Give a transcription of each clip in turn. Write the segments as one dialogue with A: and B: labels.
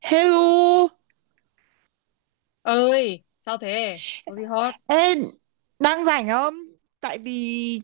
A: Hello,
B: Ơi sao thế? Có gì hot?
A: ê, đang rảnh không? Tại vì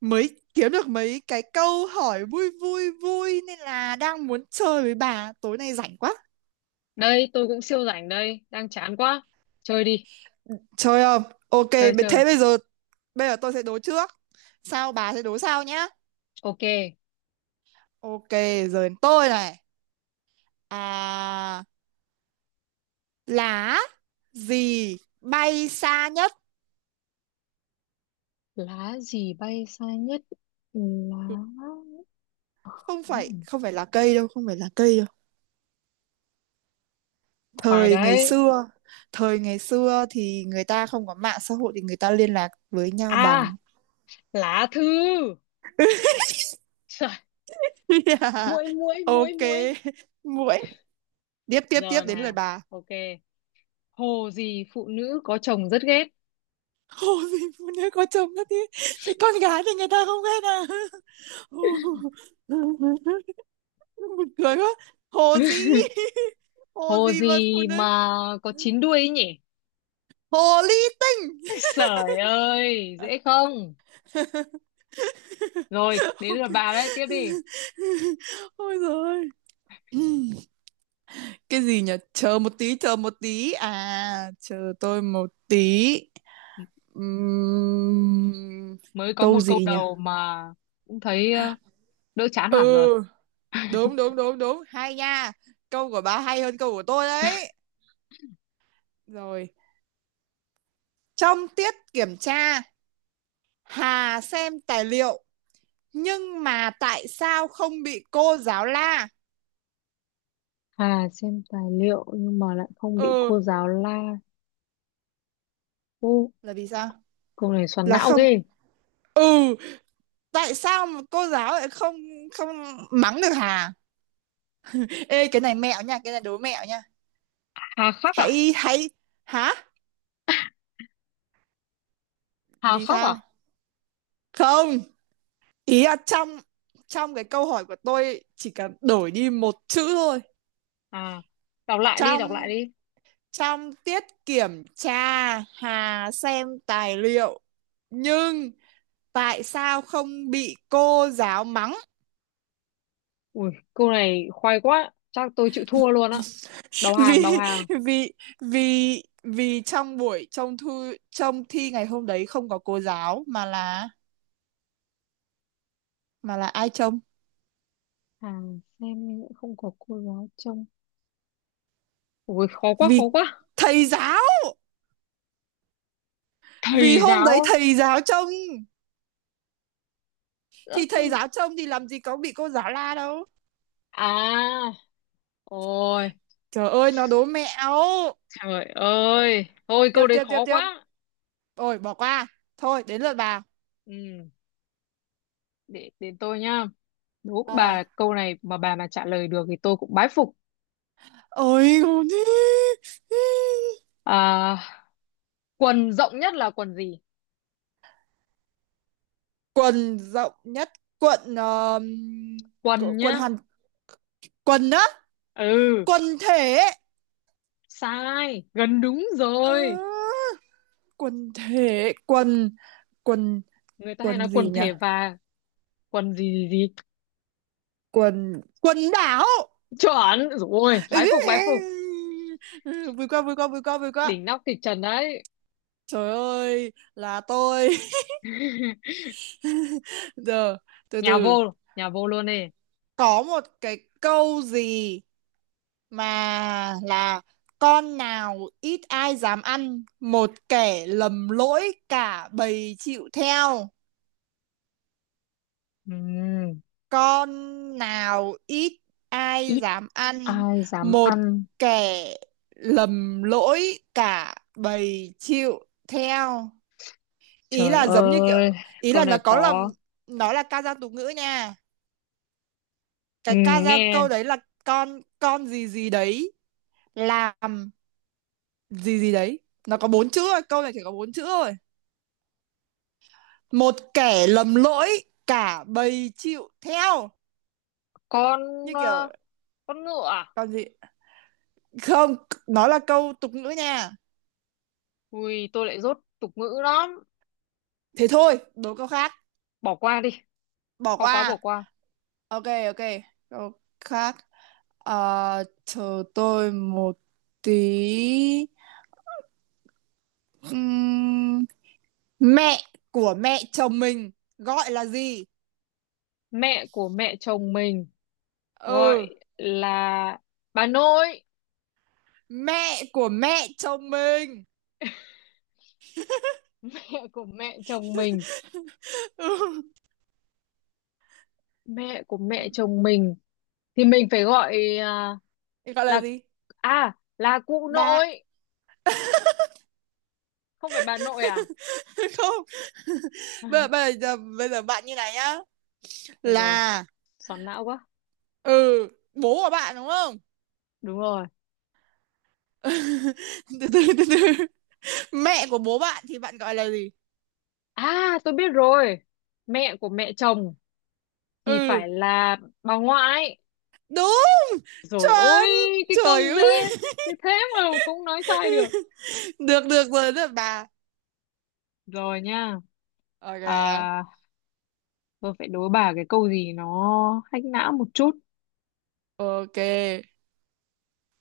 A: mới kiếm được mấy cái câu hỏi vui vui vui nên là đang muốn chơi với bà. Tối nay rảnh quá.
B: Đây tôi cũng siêu rảnh đây, đang chán quá. Chơi đi.
A: Chơi không? Ok,
B: Chơi chơi.
A: thế bây giờ tôi sẽ đố trước. Sao bà sẽ đố sau nhá.
B: Ok.
A: Ok, giờ đến tôi này. À, lá gì bay xa nhất?
B: Lá gì bay xa nhất? Lá.
A: Không phải,
B: Ừm,
A: không phải là cây đâu, không phải là cây đâu.
B: Khoai
A: thời ngày
B: đấy.
A: xưa Thời ngày xưa thì người ta không có mạng xã hội thì người ta liên lạc với nhau
B: À,
A: bằng...
B: lá thư. Trời.
A: Yeah.
B: muỗi muỗi muỗi
A: Ok,
B: muỗi
A: muội, tiếp tiếp tiếp
B: Giờ
A: đến lời
B: nè.
A: bà.
B: Ok. Hồ gì phụ nữ có chồng rất ghét?
A: Hồ gì phụ nữ có chồng đó thế? Thì con gái thì người ta không ghét à? Hồ- Buồn cười quá, hồ gì? Hồ
B: Hồ
A: gì mà phụ
B: gì mà
A: nữ?
B: có chín đuôi ấy nhỉ?
A: Hồ ly tinh.
B: Trời ơi, dễ không. Rồi đến
A: Ok,
B: lượt bà đấy, tiếp đi.
A: ôi rồi, cái gì nhỉ, chờ một tí, chờ một tí, à chờ tôi một tí. Ừm,
B: Mới có
A: Câu
B: một câu
A: gì nhỉ?
B: đầu mà cũng thấy đỡ chán hẳn rồi.
A: Ừ, đúng đúng đúng đúng, hay nha. Câu của bà hay hơn câu của tôi đấy. Rồi, trong tiết kiểm tra Hà xem tài liệu nhưng mà tại sao không bị cô giáo la?
B: Hà xem tài liệu nhưng mà lại không bị
A: Ừ,
B: cô giáo la. Ô,
A: là vì sao?
B: câu này xoắn
A: Là
B: não
A: không,
B: ghê.
A: ừ, tại sao mà cô giáo lại không, không mắng được Hà? Ê cái này mẹo nha, cái này đố mẹo nha.
B: Hà khắc à?
A: Hãy hãy, hả?
B: Hà
A: Vì
B: khắc à?
A: sao không? Ý là trong, trong cái câu hỏi của tôi chỉ cần đổi đi một chữ thôi.
B: À, đọc lại đi, đọc lại
A: Trong,
B: đi.
A: trong tiết kiểm tra Hà xem tài liệu, nhưng tại sao không bị cô giáo mắng?
B: Ui, câu này khoai quá. Chắc tôi chịu thua luôn á. Đầu
A: Vì,
B: hàng, đầu hàng.
A: vì vì trong buổi trông thư trông thi ngày hôm đấy không có cô giáo mà là, mà là ai trông?
B: Hà xem nhưng lại không có cô giáo trông. Ui, khó quá, khó
A: Vì
B: quá.
A: thầy giáo, vì
B: Thầy
A: hôm
B: giáo
A: đấy
B: á.
A: thầy giáo trông,
B: Ơ,
A: thì thầy
B: nhưng-
A: giáo trông thì làm gì có bị cô giáo la đâu.
B: à, ôi,
A: Trời ơi, nó đố mẹo.
B: trời ơi thôi
A: Tiếp
B: câu đấy
A: tiếp tiếp
B: khó
A: tiếp,
B: quá.
A: ôi bỏ qua, thôi đến lượt bà.
B: Ừ, để đến tôi nhá. Đố
A: ờ
B: bà câu này mà bà mà trả lời được thì tôi cũng bái phục.
A: Ôi con đi.
B: À, quần rộng nhất là quần gì?
A: Quần rộng nhất. Quần
B: Quần
A: quần
B: nhá.
A: hàn, quần á,
B: Ừ.
A: quần thể.
B: Sai, gần đúng
A: Ờ,
B: rồi.
A: quần thể, quần, quần,
B: Người ta hay
A: quần
B: nói quần
A: gì nhỉ?
B: thể và quần gì gì gì.
A: Quần, quần đảo.
B: Chuẩn rồi,
A: Ừ,
B: bái
A: ừ,
B: phục bái phục.
A: ừ. Ừ, vui quá vui quá vui quá vui quá.
B: Đỉnh nóc kịch trần đấy.
A: Trời ơi là tôi. Giờ, từ
B: Nhà
A: từ.
B: vô, nhà vô luôn đi.
A: Có một cái câu gì mà là: con nào ít ai dám ăn, một kẻ lầm lỗi cả bầy chịu theo.
B: Ừm,
A: Con nào ít ai
B: Ít
A: dám ăn,
B: ai dám
A: một
B: ăn.
A: kẻ lầm lỗi cả bầy chịu theo. Ý
B: Trời
A: là giống như kiểu,
B: ơi,
A: ý
B: câu
A: là
B: này
A: nó có là,
B: khó.
A: nó là ca dao tục ngữ nha. Cái ca dao
B: Nghe.
A: câu đấy là con gì gì đấy làm gì gì đấy. Nó có bốn chữ thôi, câu này chỉ có bốn chữ thôi. Một kẻ lầm lỗi, cả bầy chịu theo,
B: Con
A: như kiểu.
B: ờ, con ngựa à?
A: Còn gì? Không, nó là câu tục ngữ nha.
B: Ui, tôi lại dốt tục ngữ lắm.
A: Thế thôi, đố câu khác,
B: Bỏ qua đi,
A: bỏ
B: khó quá bỏ
A: qua.
B: qua.
A: Ok ok, câu khác. Ờ, chờ tôi một tí. Ừm, Mẹ của mẹ chồng mình gọi là gì?
B: Mẹ của mẹ chồng mình gọi
A: Ừ,
B: là bà nội.
A: mẹ của mẹ chồng mình.
B: Mẹ của mẹ chồng mình,
A: Ừ.
B: mẹ của mẹ
A: Ừ.
B: chồng mình thì mình phải gọi à,
A: Gọi là
B: là
A: gì?
B: à, là cụ
A: Bạn.
B: nội, không phải bà nội à?
A: Không. Bây giờ, bây giờ bây giờ bạn như này nhá,
B: Thế rồi,
A: là,
B: xoắn não quá.
A: ừ, bố của bạn đúng không?
B: Đúng rồi.
A: Từ từ từ từ, mẹ của bố bạn thì bạn gọi là gì?
B: À, tôi biết rồi. Mẹ của mẹ chồng thì
A: Ừ,
B: phải là bà ngoại.
A: đúng,
B: Rồi ôi,
A: chuẩn,
B: cái câu
A: trời
B: dễ
A: ơi.
B: như thế mà cũng nói sai được.
A: Được, được rồi, được bà.
B: Rồi nha. À,
A: Ok
B: tôi phải đố bà cái câu gì nó hack não một chút.
A: ok.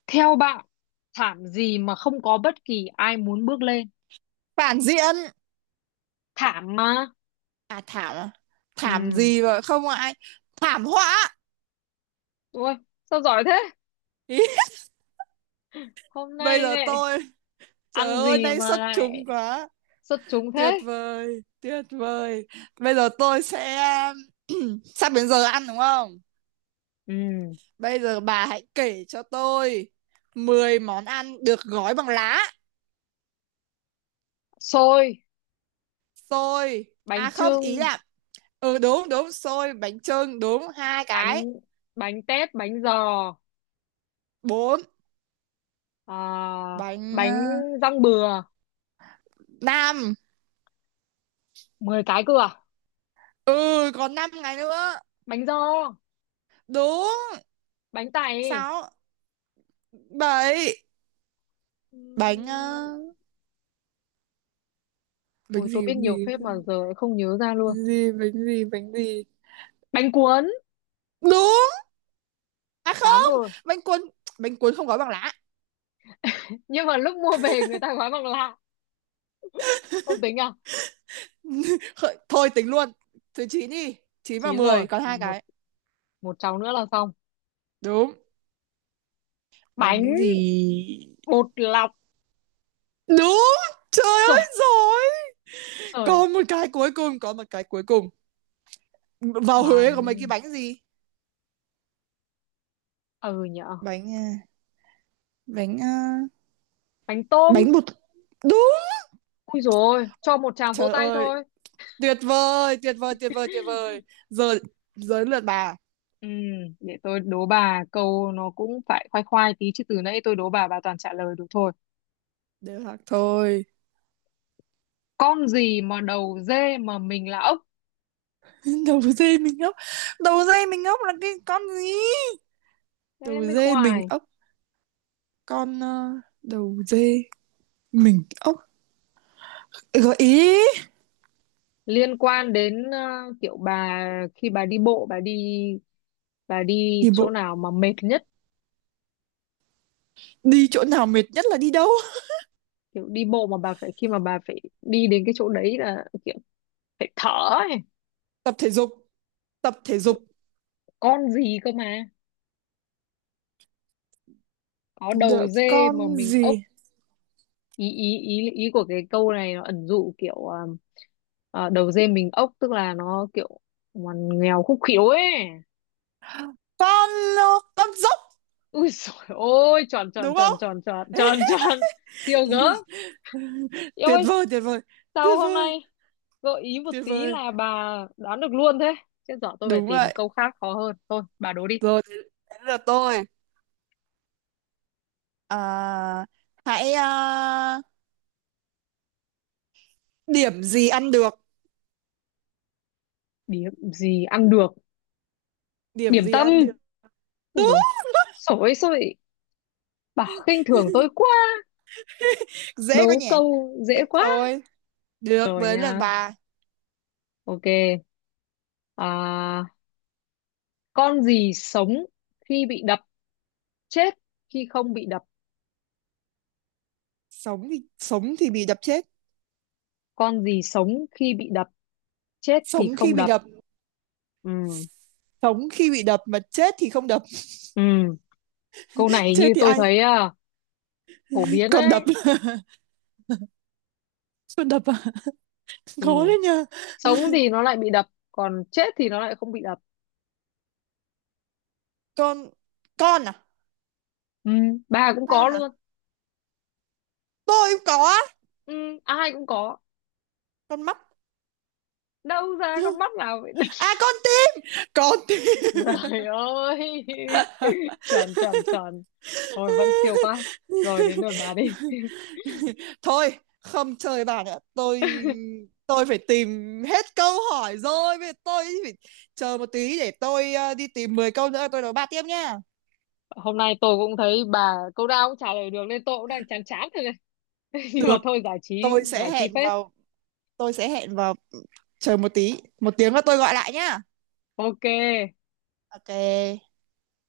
B: Theo bạn, thảm gì mà không có bất kỳ ai muốn bước lên?
A: Phản diện.
B: Thảm mà.
A: À thảm à?
B: Ừ.
A: Thảm gì mà không ai... Thảm họa.
B: Ôi, sao giỏi thế?
A: Ý,
B: Hôm
A: bây
B: nay
A: giờ
B: này
A: tôi, trời
B: ăn
A: ơi
B: gì
A: nay
B: mà
A: xuất
B: lại
A: chúng quá.
B: xuất chúng
A: Tuyệt
B: thế?
A: vời tuyệt vời. Bây giờ tôi sẽ... Sắp đến giờ ăn đúng không?
B: Ừ.
A: Bây giờ bà hãy kể cho tôi 10 món ăn được gói bằng lá.
B: Xôi,
A: Xôi.
B: bánh
A: À không ý
B: chưng,
A: là, ừ đúng đúng, xôi bánh chưng đúng, hai cái.
B: bánh bánh tét, bánh giò,
A: Bốn.
B: à,
A: Bánh
B: bánh răng bừa,
A: năm.
B: 10 cái cơ à?
A: Ừ còn 5 ngày nữa.
B: Bánh giò,
A: Đúng.
B: bánh tày.
A: Sáu. Bảy. Bánh
B: Ừm,
A: bánh
B: Ôi tôi
A: gì
B: biết
A: bánh
B: nhiều
A: gì
B: phép mà giờ lại không nhớ ra luôn.
A: bánh gì? Bánh gì bánh gì?
B: Bánh cuốn.
A: Đúng, à
B: Tám
A: không,
B: rồi.
A: bánh cuốn, bánh cuốn không gói bằng lá.
B: Nhưng mà lúc mua về người ta gói bằng lạ, không tính à?
A: Thôi tính luôn, thứ chín đi, chín và
B: Chín rồi,
A: mười còn hai
B: còn một,
A: cái.
B: một cháu nữa là xong.
A: Đúng.
B: Bánh
A: Bánh gì?
B: bột lọc.
A: Đúng, trời
B: Sời,
A: ơi rồi.
B: sời.
A: Còn một cái cuối cùng, có một cái cuối cùng. Vào Huế có mấy cái
B: Bánh,
A: bánh gì.
B: ừ nhở.
A: Bánh à, bánh à,
B: Bánh tôm.
A: bánh bột. Đúng,
B: Ui rồi, cho một tràng vỗ
A: trời
B: tay
A: ơi,
B: thôi.
A: tuyệt vời tuyệt vời tuyệt vời tuyệt vời. Giờ, giờ lượt bà.
B: Ừ, để tôi đố bà câu nó cũng phải khoai khoai tí chứ từ nãy tôi đố bà toàn trả lời được thôi.
A: Đều hoặc thôi.
B: Con gì mà đầu dê mà mình là ốc?
A: Đầu dê mình ốc. Đầu dê mình ốc là cái con gì?
B: Thế
A: Đầu
B: mới
A: dê mình
B: khoai.
A: ốc. Con đầu dê mình ốc. Gợi ý.
B: Liên quan đến kiểu bà khi bà đi bộ bà đi, bà đi
A: Đi
B: chỗ
A: bộ
B: nào mà mệt nhất,
A: đi chỗ nào mệt nhất là đi đâu?
B: kiểu đi bộ mà bà phải, khi mà bà phải đi đến cái chỗ đấy là kiểu phải thở ấy.
A: Tập thể dục, tập thể
B: Kiểu
A: dục.
B: con gì cơ mà có đầu
A: Đợi
B: dê mà
A: con
B: mình ốc.
A: gì.
B: Ý ý ý ý của cái câu này nó ẩn dụ kiểu đầu dê mình ốc tức là nó kiểu ngoằn nghèo khúc khiếu ấy.
A: Con ờ, con dốc,
B: Ui dồi ôi, tròn tròn
A: đúng
B: tròn
A: không?
B: tròn tròn tròn tròn Siêu gớm, yêu
A: Tuyệt
B: ơi.
A: vời tuyệt vời
B: Sao
A: tuyệt
B: hôm
A: vời
B: nay gợi ý một
A: tuyệt
B: tí
A: vời.
B: là bà đoán được luôn thế? Chết dở, tôi phải
A: Đúng
B: tìm
A: vậy.
B: câu khác khó hơn. Thôi, bà đố đi.
A: Rồi đến, đến lượt tôi. Ờ, hãy, điểm gì ăn được?
B: Điểm gì ăn được?
A: Điểm
B: Điểm
A: gì
B: tâm.
A: ăn được?
B: Ui
A: Đúng.
B: dồi, sổi sổi. Bà khinh thường tôi quá.
A: Dễ quá
B: Đố
A: nhỉ.
B: câu
A: Được
B: dễ quá.
A: thôi. Được
B: Rồi
A: với lần
B: nha.
A: bà.
B: Ok. À, con gì sống khi bị đập? Chết khi không bị đập.
A: Sống thì, sống thì bị đập chết.
B: Con gì sống khi bị đập? Chết thì
A: Sống khi
B: không
A: bị
B: đập.
A: đập.
B: Ừ.
A: Sống khi bị đập mà chết thì không đập.
B: Ừ. Câu này
A: Chết
B: như
A: thì
B: tôi
A: ai
B: thấy à, phổ biến
A: còn đập?
B: đấy.
A: Còn đập à?
B: Ừ.
A: Khó đấy nhờ.
B: Sống thì nó lại bị đập còn chết thì nó lại không bị đập.
A: con con à?
B: Ừ, bà cũng có
A: Con à?
B: luôn.
A: Tôi cũng có á.
B: Ừ, ai cũng có.
A: Con mắt.
B: Đâu ra con mắt nào vậy?
A: À con tim, con tim.
B: Trời ơi. tròn tròn tròn Rồi vẫn siêu quá. Rồi đến lượt bà đi.
A: Thôi không chơi bà nữa tôi. Tôi phải tìm, hết câu hỏi rồi, bây giờ tôi phải chờ một tí để tôi, đi tìm 10 câu nữa tôi đấu bà tiếp nha.
B: Hôm nay tôi cũng thấy bà câu nào cũng trả lời được nên tôi cũng đang chán chán rồi này. Nhưng mà
A: Được,
B: thôi, giải trí.
A: tôi sẽ
B: Giải trí
A: hẹn
B: phết.
A: vào, tôi sẽ hẹn vào, chờ một tí, một tiếng nữa tôi gọi lại nhá.
B: Ok.
A: Ok.